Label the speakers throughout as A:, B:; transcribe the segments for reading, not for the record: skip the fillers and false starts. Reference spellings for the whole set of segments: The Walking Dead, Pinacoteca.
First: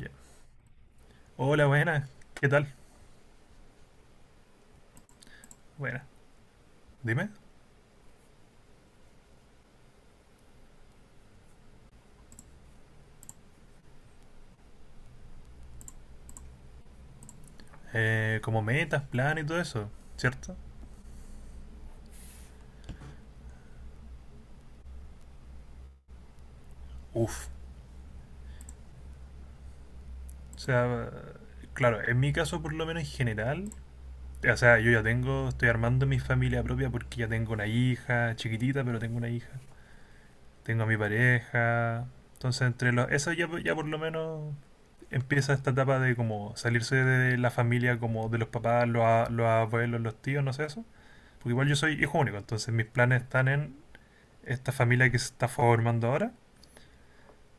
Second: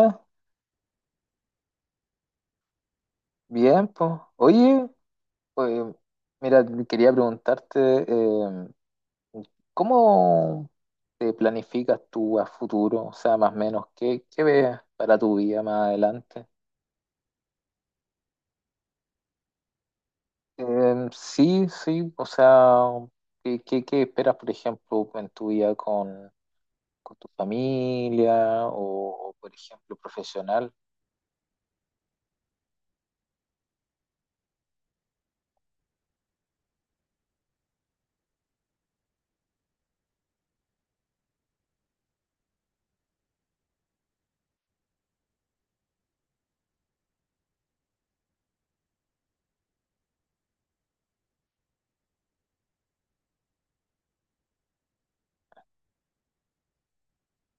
A: Ya. Hola, buenas. ¿Qué tal?
B: bien, pues. Oye, eh,
A: Buenas.
B: mira, quería
A: Dime.
B: preguntarte, ¿cómo te planificas tú a futuro? O sea, más o menos, ¿qué ves para tu vida más adelante?
A: Como metas, planes y todo eso, ¿cierto?
B: Sí, sí, o sea, ¿qué esperas, por ejemplo, en tu vida con tu
A: Uf.
B: familia o, por ejemplo,
A: O
B: profesional?
A: sea, claro, en mi caso por lo menos en general, o sea, estoy armando mi familia propia porque ya tengo una hija, chiquitita, pero tengo una hija. Tengo a mi pareja. Entonces, eso ya, ya por lo menos empieza esta etapa de como salirse de la familia, como de los papás, los abuelos, los tíos, no sé eso. Porque igual yo soy hijo único, entonces mis planes están en esta familia que se está formando ahora.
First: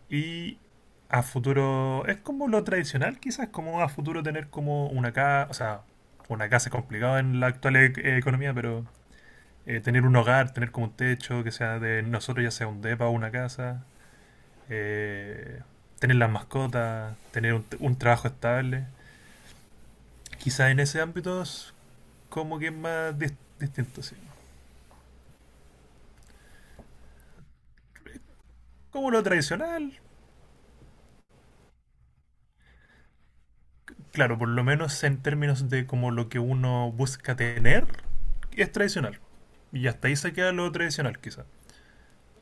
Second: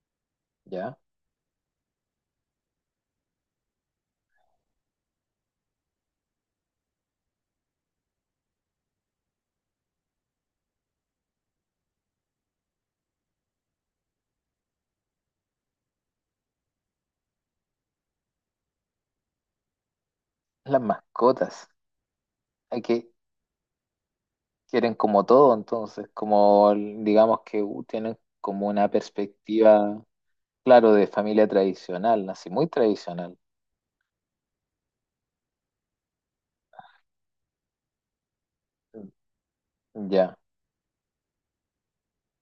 A: Y
B: ¿Ya?
A: a futuro, es como lo tradicional, quizás, como a futuro tener como una casa, o sea, una casa es complicado en la actual economía, pero tener un hogar, tener como un techo que sea de nosotros, ya sea un depa o una casa, eh, tener las mascotas, tener un trabajo estable. Quizás
B: Las
A: en ese ámbito
B: mascotas.
A: es como que es
B: Ok,
A: más distinto, sí.
B: quieren como todo, entonces, digamos que tienen como una
A: Como lo tradicional,
B: perspectiva, claro, de familia tradicional, así muy tradicional.
A: claro, por lo menos en términos de como lo que uno busca tener, es
B: Mm.
A: tradicional. Y hasta ahí se
B: Ya,
A: queda lo tradicional, quizás.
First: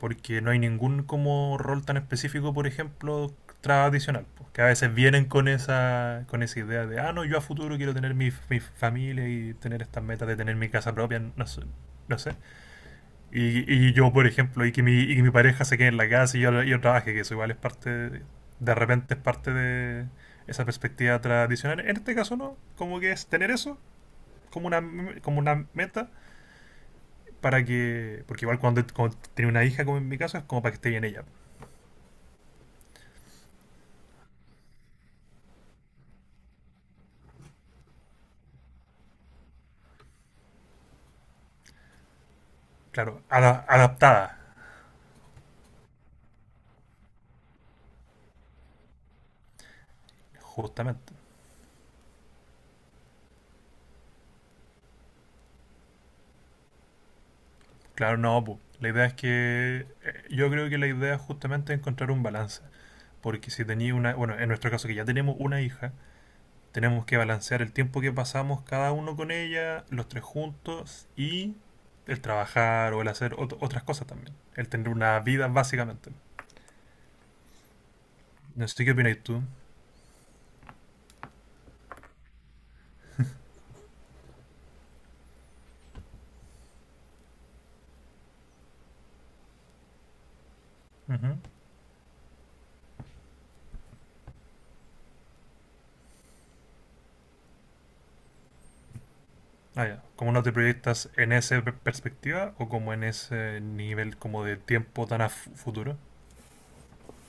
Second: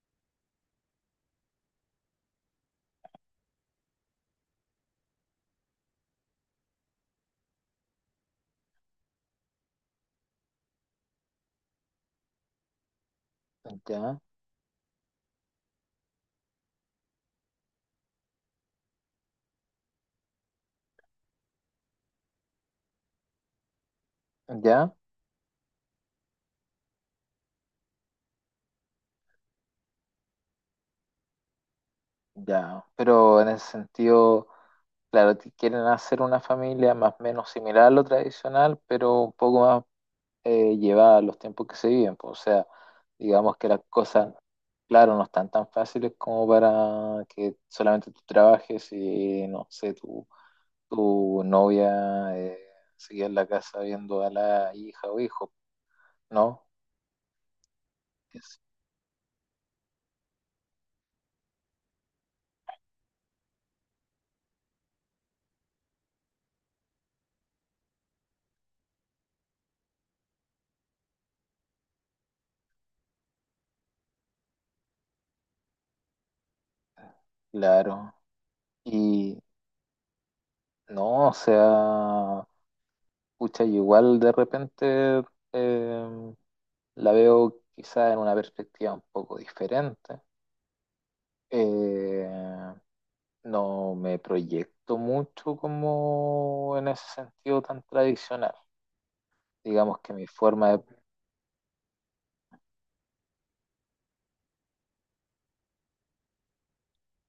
A: Porque no hay ningún como rol tan específico, por ejemplo, tradicional. Pues, que a veces vienen con esa idea de, ah, no, yo a futuro quiero tener mi familia y tener estas metas de tener mi casa propia. No sé. No sé. Y yo,
B: ya,
A: por ejemplo, y que mi pareja se quede en la casa y yo trabaje, que eso igual es parte, de repente es parte de esa perspectiva tradicional. En este caso no, como que es tener eso como una,
B: ya,
A: como una meta para que. Porque igual cuando tenía una hija, como en mi caso, es como para que esté bien ella.
B: ya. Pero en ese sentido, claro, quieren hacer una familia más o menos similar a lo tradicional, pero un poco más llevada a los tiempos que se viven, pues, o sea,
A: Claro,
B: digamos que las
A: adaptada,
B: cosas, claro, no están tan fáciles como para que solamente tú trabajes y no sé, tú.
A: justamente.
B: Tu novia sigue en la casa viendo a la hija o hijo, ¿no?
A: Claro, no,
B: Es-
A: pu. La idea es que. Yo creo que la idea es justamente es encontrar un balance. Porque si tenía una. Bueno, en nuestro caso, que ya tenemos una hija, tenemos que balancear el tiempo que pasamos cada uno con ella, los tres juntos, y el trabajar o el hacer otras cosas también. El tener una vida, básicamente.
B: claro.
A: No sé qué opináis
B: Y
A: tú.
B: no, o sea, pucha, yo igual de repente eh, la veo quizá en una perspectiva un poco diferente.
A: Ujú.
B: Eh, no me proyecto mucho como en ese sentido tan tradicional.
A: Ah,
B: Digamos
A: ya.
B: que mi
A: ¿Cómo no te
B: forma de.
A: proyectas en esa perspectiva o como en ese nivel como de tiempo tan a futuro?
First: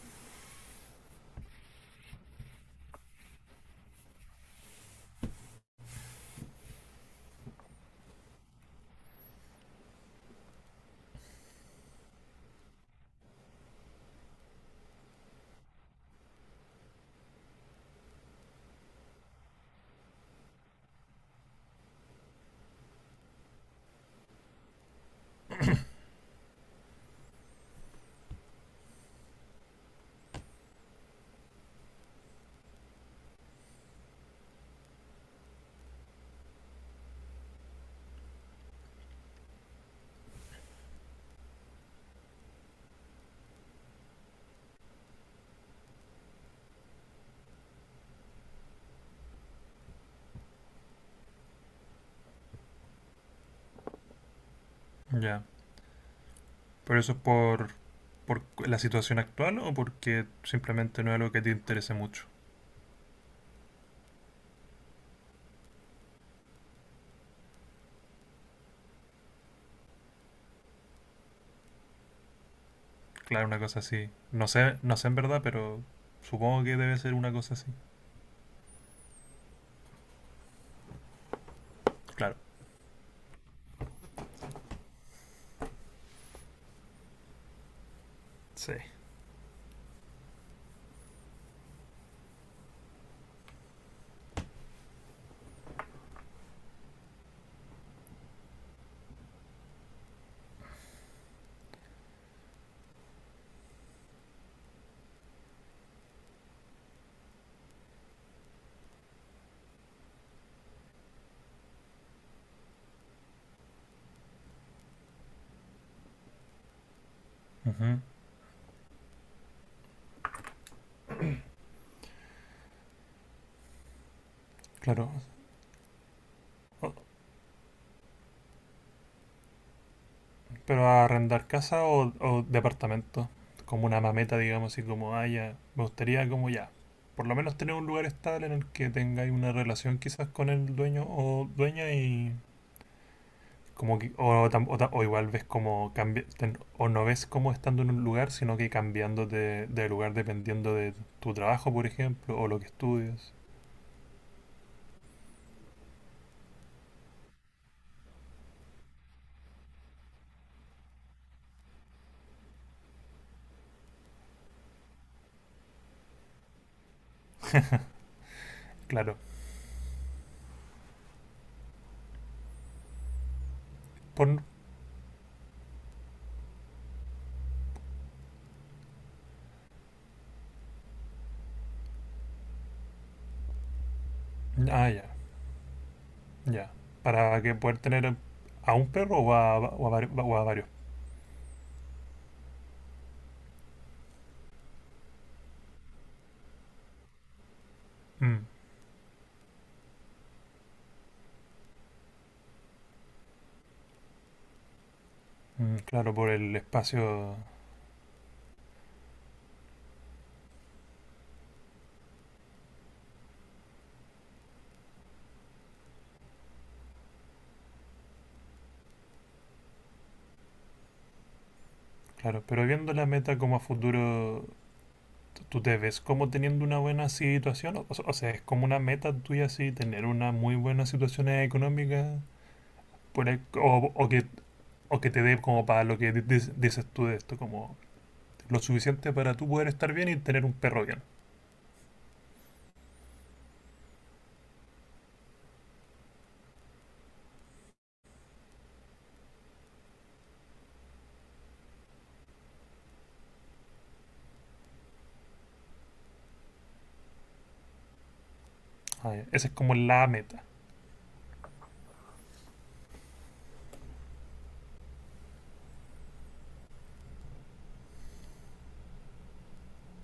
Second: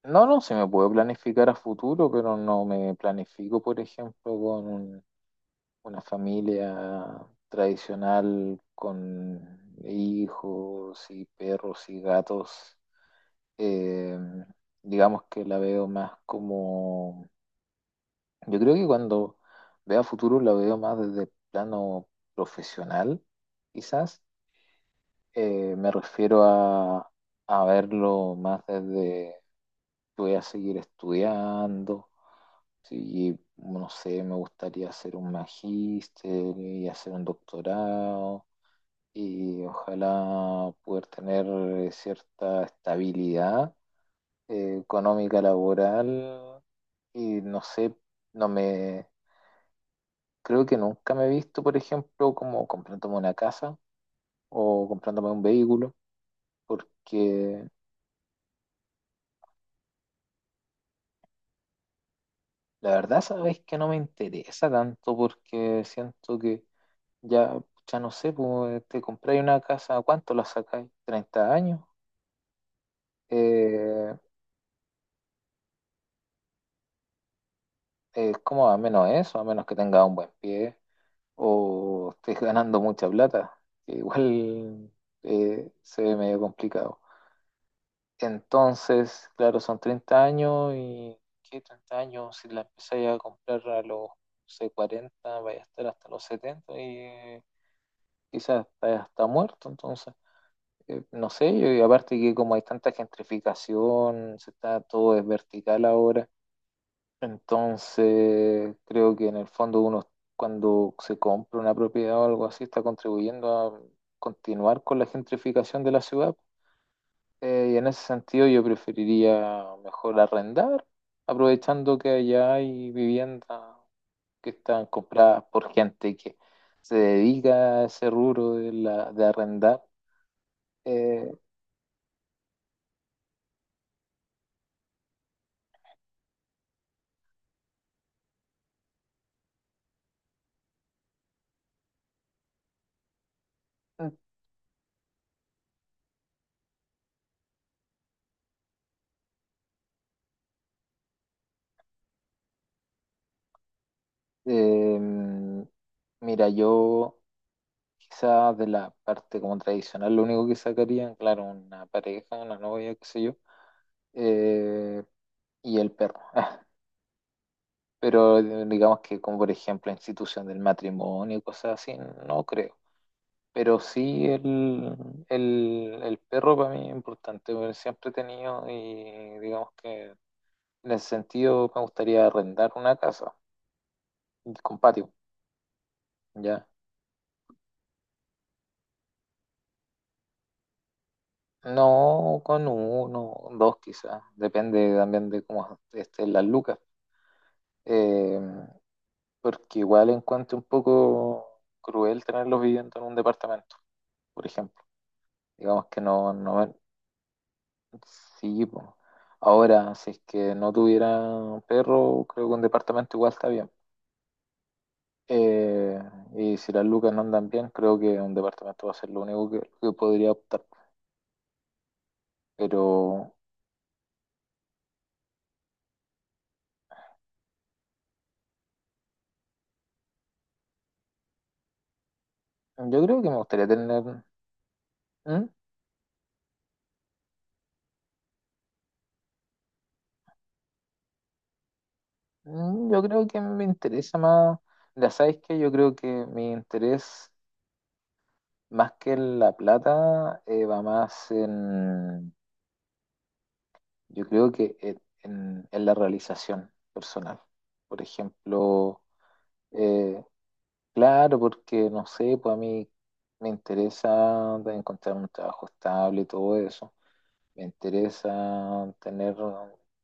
B: No, no, se me puede planificar a futuro, pero no me planifico, por ejemplo, una familia tradicional con hijos y perros y gatos. Eh, digamos que la veo más como, yo creo que cuando veo a futuro la veo más desde el plano profesional, quizás. Me refiero a verlo más desde, voy a seguir estudiando. Sí, no sé, me gustaría hacer un magíster y hacer un doctorado y ojalá poder tener cierta estabilidad económica laboral y no sé, no me creo que nunca me he visto, por ejemplo, como comprándome una casa o comprándome un
A: Ya.
B: vehículo,
A: ¿Pero eso es
B: porque
A: por la situación actual o porque simplemente no es algo que te interese mucho?
B: la verdad sabes que no me interesa tanto porque siento que. Ya, ya no sé, pues te compráis una casa, ¿a ¿cuánto la sacáis? ¿30 años?
A: Claro, una cosa así.
B: Eh,
A: No sé, no sé en verdad, pero supongo que debe ser una cosa así.
B: ¿Cómo a menos eso? A menos que tengas un buen pie o
A: Claro.
B: estés ganando mucha plata, que igual se ve medio complicado.
A: Sí.
B: Entonces, claro, son 30 años y ¿qué 30 años? Si la empezáis a comprar a los, no sé, 40, vaya a estar hasta los 70 y quizás estás hasta muerto entonces. No sé, y aparte que como hay tanta gentrificación, se está todo es vertical ahora, entonces creo que en el fondo uno cuando se compra una propiedad o algo así está contribuyendo a continuar con la gentrificación de la ciudad. Y en
A: Ujú.
B: ese sentido yo preferiría mejor arrendar, aprovechando que allá hay viviendas que están
A: Claro.
B: compradas por gente que
A: O-
B: se dedica a ese rubro de, la, de arrendar.
A: pero ¿a
B: Eh,
A: arrendar casa o departamento, como una mameta, digamos, así como, ah, ya, me gustaría como ya, por lo menos tener un lugar estable en el que tengáis una relación quizás con el dueño o dueña y como que, o, o igual ves como cambia, ten- o no ves como estando en un lugar, sino que cambiando de lugar dependiendo de tu trabajo, por ejemplo, o lo que estudias?
B: Em, Mira, yo quizás de la parte como tradicional, lo único que sacaría, claro, una pareja, una novia, qué sé yo, eh, y el perro. Pero digamos
A: Claro.
B: que como por ejemplo institución del matrimonio y cosas así, no creo. Pero sí
A: Por,
B: el perro para mí es importante, porque siempre he tenido y digamos que en ese sentido me gustaría arrendar una casa con
A: ah, ya,
B: patio, ¿ya?
A: ya. Para que poder tener a un perro o a, o a o a varios.
B: No con uno, dos quizás, depende también de cómo estén las lucas.
A: Mm.
B: Eh, Porque igual encuentro un poco cruel tenerlos viviendo en un departamento, por ejemplo.
A: Mm,
B: Digamos que
A: claro, por
B: no,
A: el
B: no,
A: espacio,
B: sí, po. Ahora, si es que no tuviera perro, creo que un departamento igual está bien. Eh, y si las lucas no andan bien, creo que un departamento va a ser lo único que podría optar.
A: claro. Pero
B: Pero
A: viendo la meta como a futuro, t- ¿tú te ves como teniendo una buena situación? O sea, ¿es como una meta tuya así tener una muy buena situación económica?
B: yo creo que
A: Por
B: me
A: ahí,
B: gustaría tener...
A: o que te dé
B: ¿Mm?
A: como para lo que dices tú de esto, como lo suficiente para tú poder estar bien y tener un perro bien.
B: Mm, yo creo que me interesa más, ya sabes que yo creo que mi interés más que en la plata va más en, yo creo que en la realización personal. Por ejemplo,
A: Ah, ya. Esa es como la
B: eh,
A: meta,
B: claro, porque no sé, pues a mí me interesa de encontrar un trabajo estable y todo eso me interesa tener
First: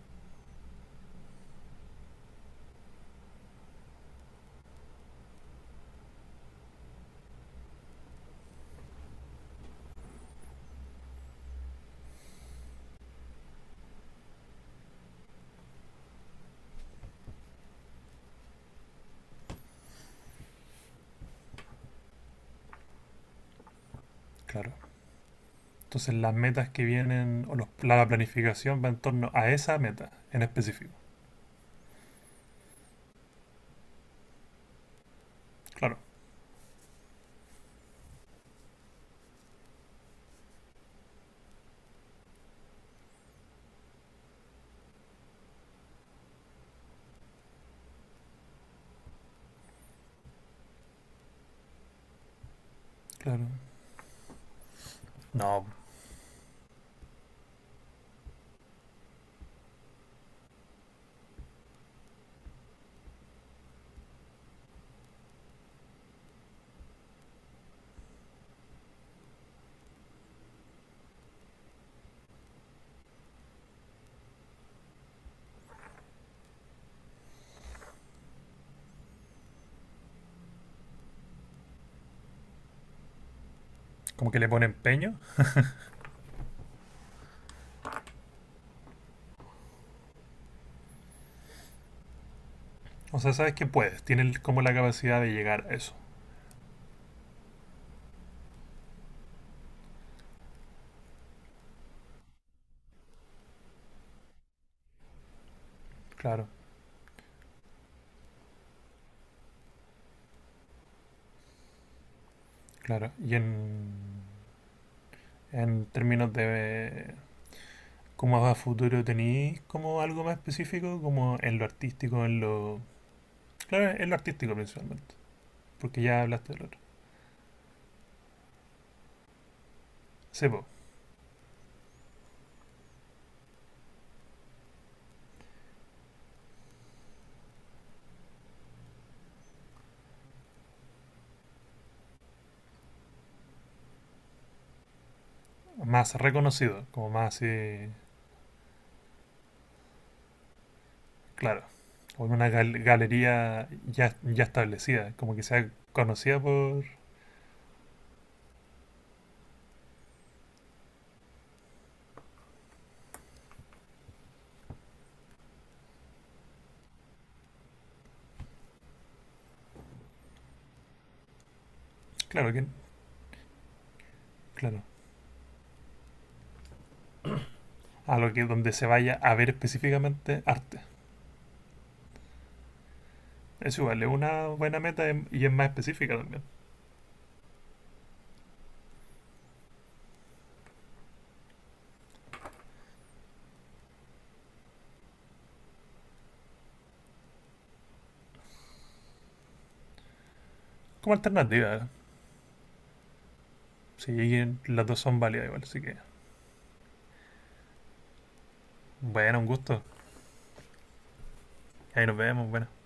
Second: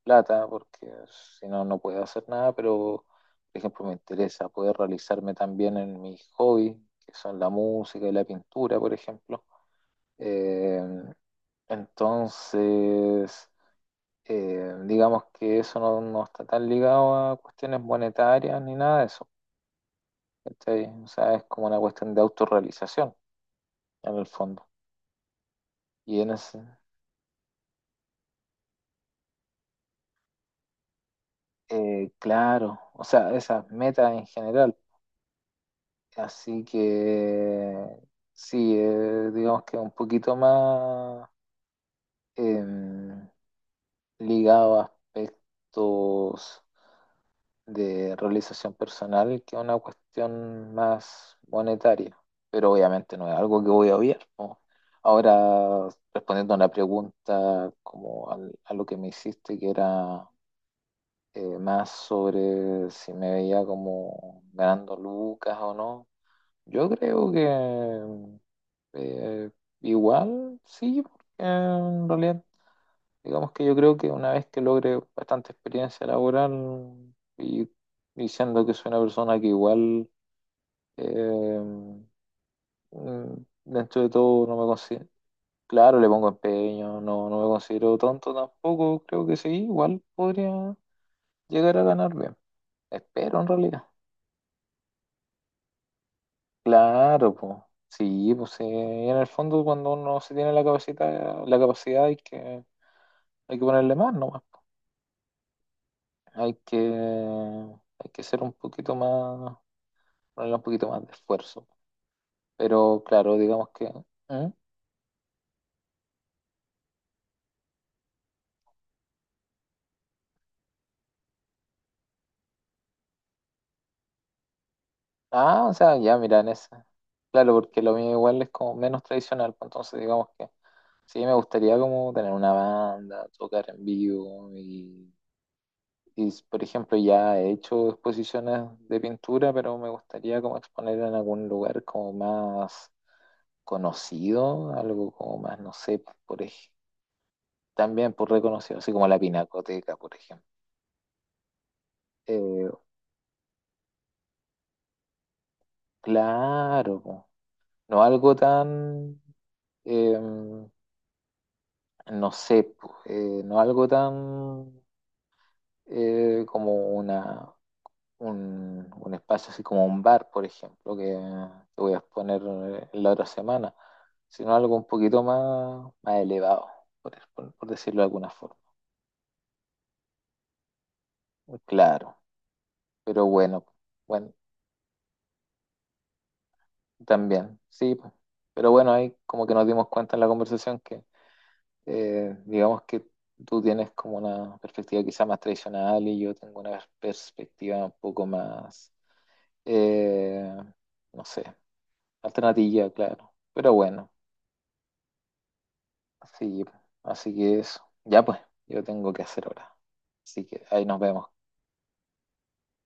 B: plata porque si no, no puedo hacer nada, pero por ejemplo me interesa poder realizarme también en mis hobbies, que son la música y la pintura, por ejemplo. Eh, entonces, digamos que eso no está tan ligado a cuestiones monetarias ni nada de eso. ¿Cachai? O sea, es como una cuestión de autorrealización en el fondo.
A: claro. Entonces
B: Y en
A: las
B: ese,
A: metas que vienen, o los- la planificación va en torno a esa meta en específico.
B: claro, o sea, esas metas en general.
A: Claro,
B: Así que sí, digamos que un poquito más em, ligado a aspectos de realización personal que una cuestión más monetaria, pero obviamente no es
A: claro.
B: algo que voy a obviar, ¿no?
A: No,
B: Ahora, respondiendo a la pregunta como a lo que me hiciste, que era más sobre si me veía como ganando lucas o no, yo creo que... Eh, Igual, sí, porque en realidad, digamos que yo creo que una vez que logre bastante experiencia laboral y diciendo que soy una persona que igual, eh, dentro de
A: como que
B: todo,
A: le
B: no me
A: pone
B: considero,
A: empeño.
B: claro, le pongo empeño, no me considero tonto tampoco, creo que sí, igual podría llegar a ganar bien.
A: O sea,
B: Espero en
A: sabes que
B: realidad.
A: puedes, tienes como la capacidad de llegar a eso.
B: Claro, pues. Sí, pues, en el fondo cuando uno se tiene la capacidad hay que, ponerle más nomás.
A: Claro,
B: Hay que ser un poquito más, ponerle un poquito más de esfuerzo. Pero
A: claro. Y
B: claro, digamos que... ¿Mm?
A: en términos de cómo va a futuro, ¿tenéis como algo más específico? Como en lo artístico, en lo... Claro, en lo artístico principalmente,
B: Ah, o sea,
A: porque
B: ya,
A: ya
B: mira, en
A: hablaste del otro.
B: esa. Claro, porque lo mío igual es como menos tradicional, pues, entonces digamos que
A: Sebo,
B: sí me gustaría como tener una banda, tocar en vivo y, por ejemplo, ya he hecho exposiciones de pintura, pero me gustaría como exponer en algún lugar como más conocido, algo como más, no sé,
A: más
B: pues, por ejemplo
A: reconocido, como más así,
B: también por reconocido, así como la Pinacoteca, por ejemplo.
A: claro, como una
B: Eh,
A: galería ya, ya establecida, como que sea conocida por...
B: claro, po. No algo tan, eh, no sé, po, no algo tan como una, un, espacio así como un bar, por ejemplo, que te voy a exponer
A: Claro, que,
B: la otra semana, sino algo
A: claro.
B: un poquito más, más elevado, por, por decirlo de
A: A
B: alguna
A: lo que
B: forma.
A: donde se vaya a ver específicamente arte.
B: Claro, pero bueno,
A: Es igual, es
B: bueno,
A: una buena meta, y es más específica también.
B: también, sí, pues. Pero bueno, ahí como que nos dimos cuenta en la conversación que digamos que tú tienes como una perspectiva quizá más tradicional y yo tengo una perspectiva un poco más, eh,
A: Como
B: no sé,
A: alternativa,
B: alternativa, claro. Pero bueno,
A: sí, las dos son válidas igual, así que
B: sí, así que eso. Ya pues, yo tengo que
A: bueno,
B: hacer
A: un
B: ahora.
A: gusto.
B: Así que ahí nos vemos.
A: Ahí nos vemos, buenas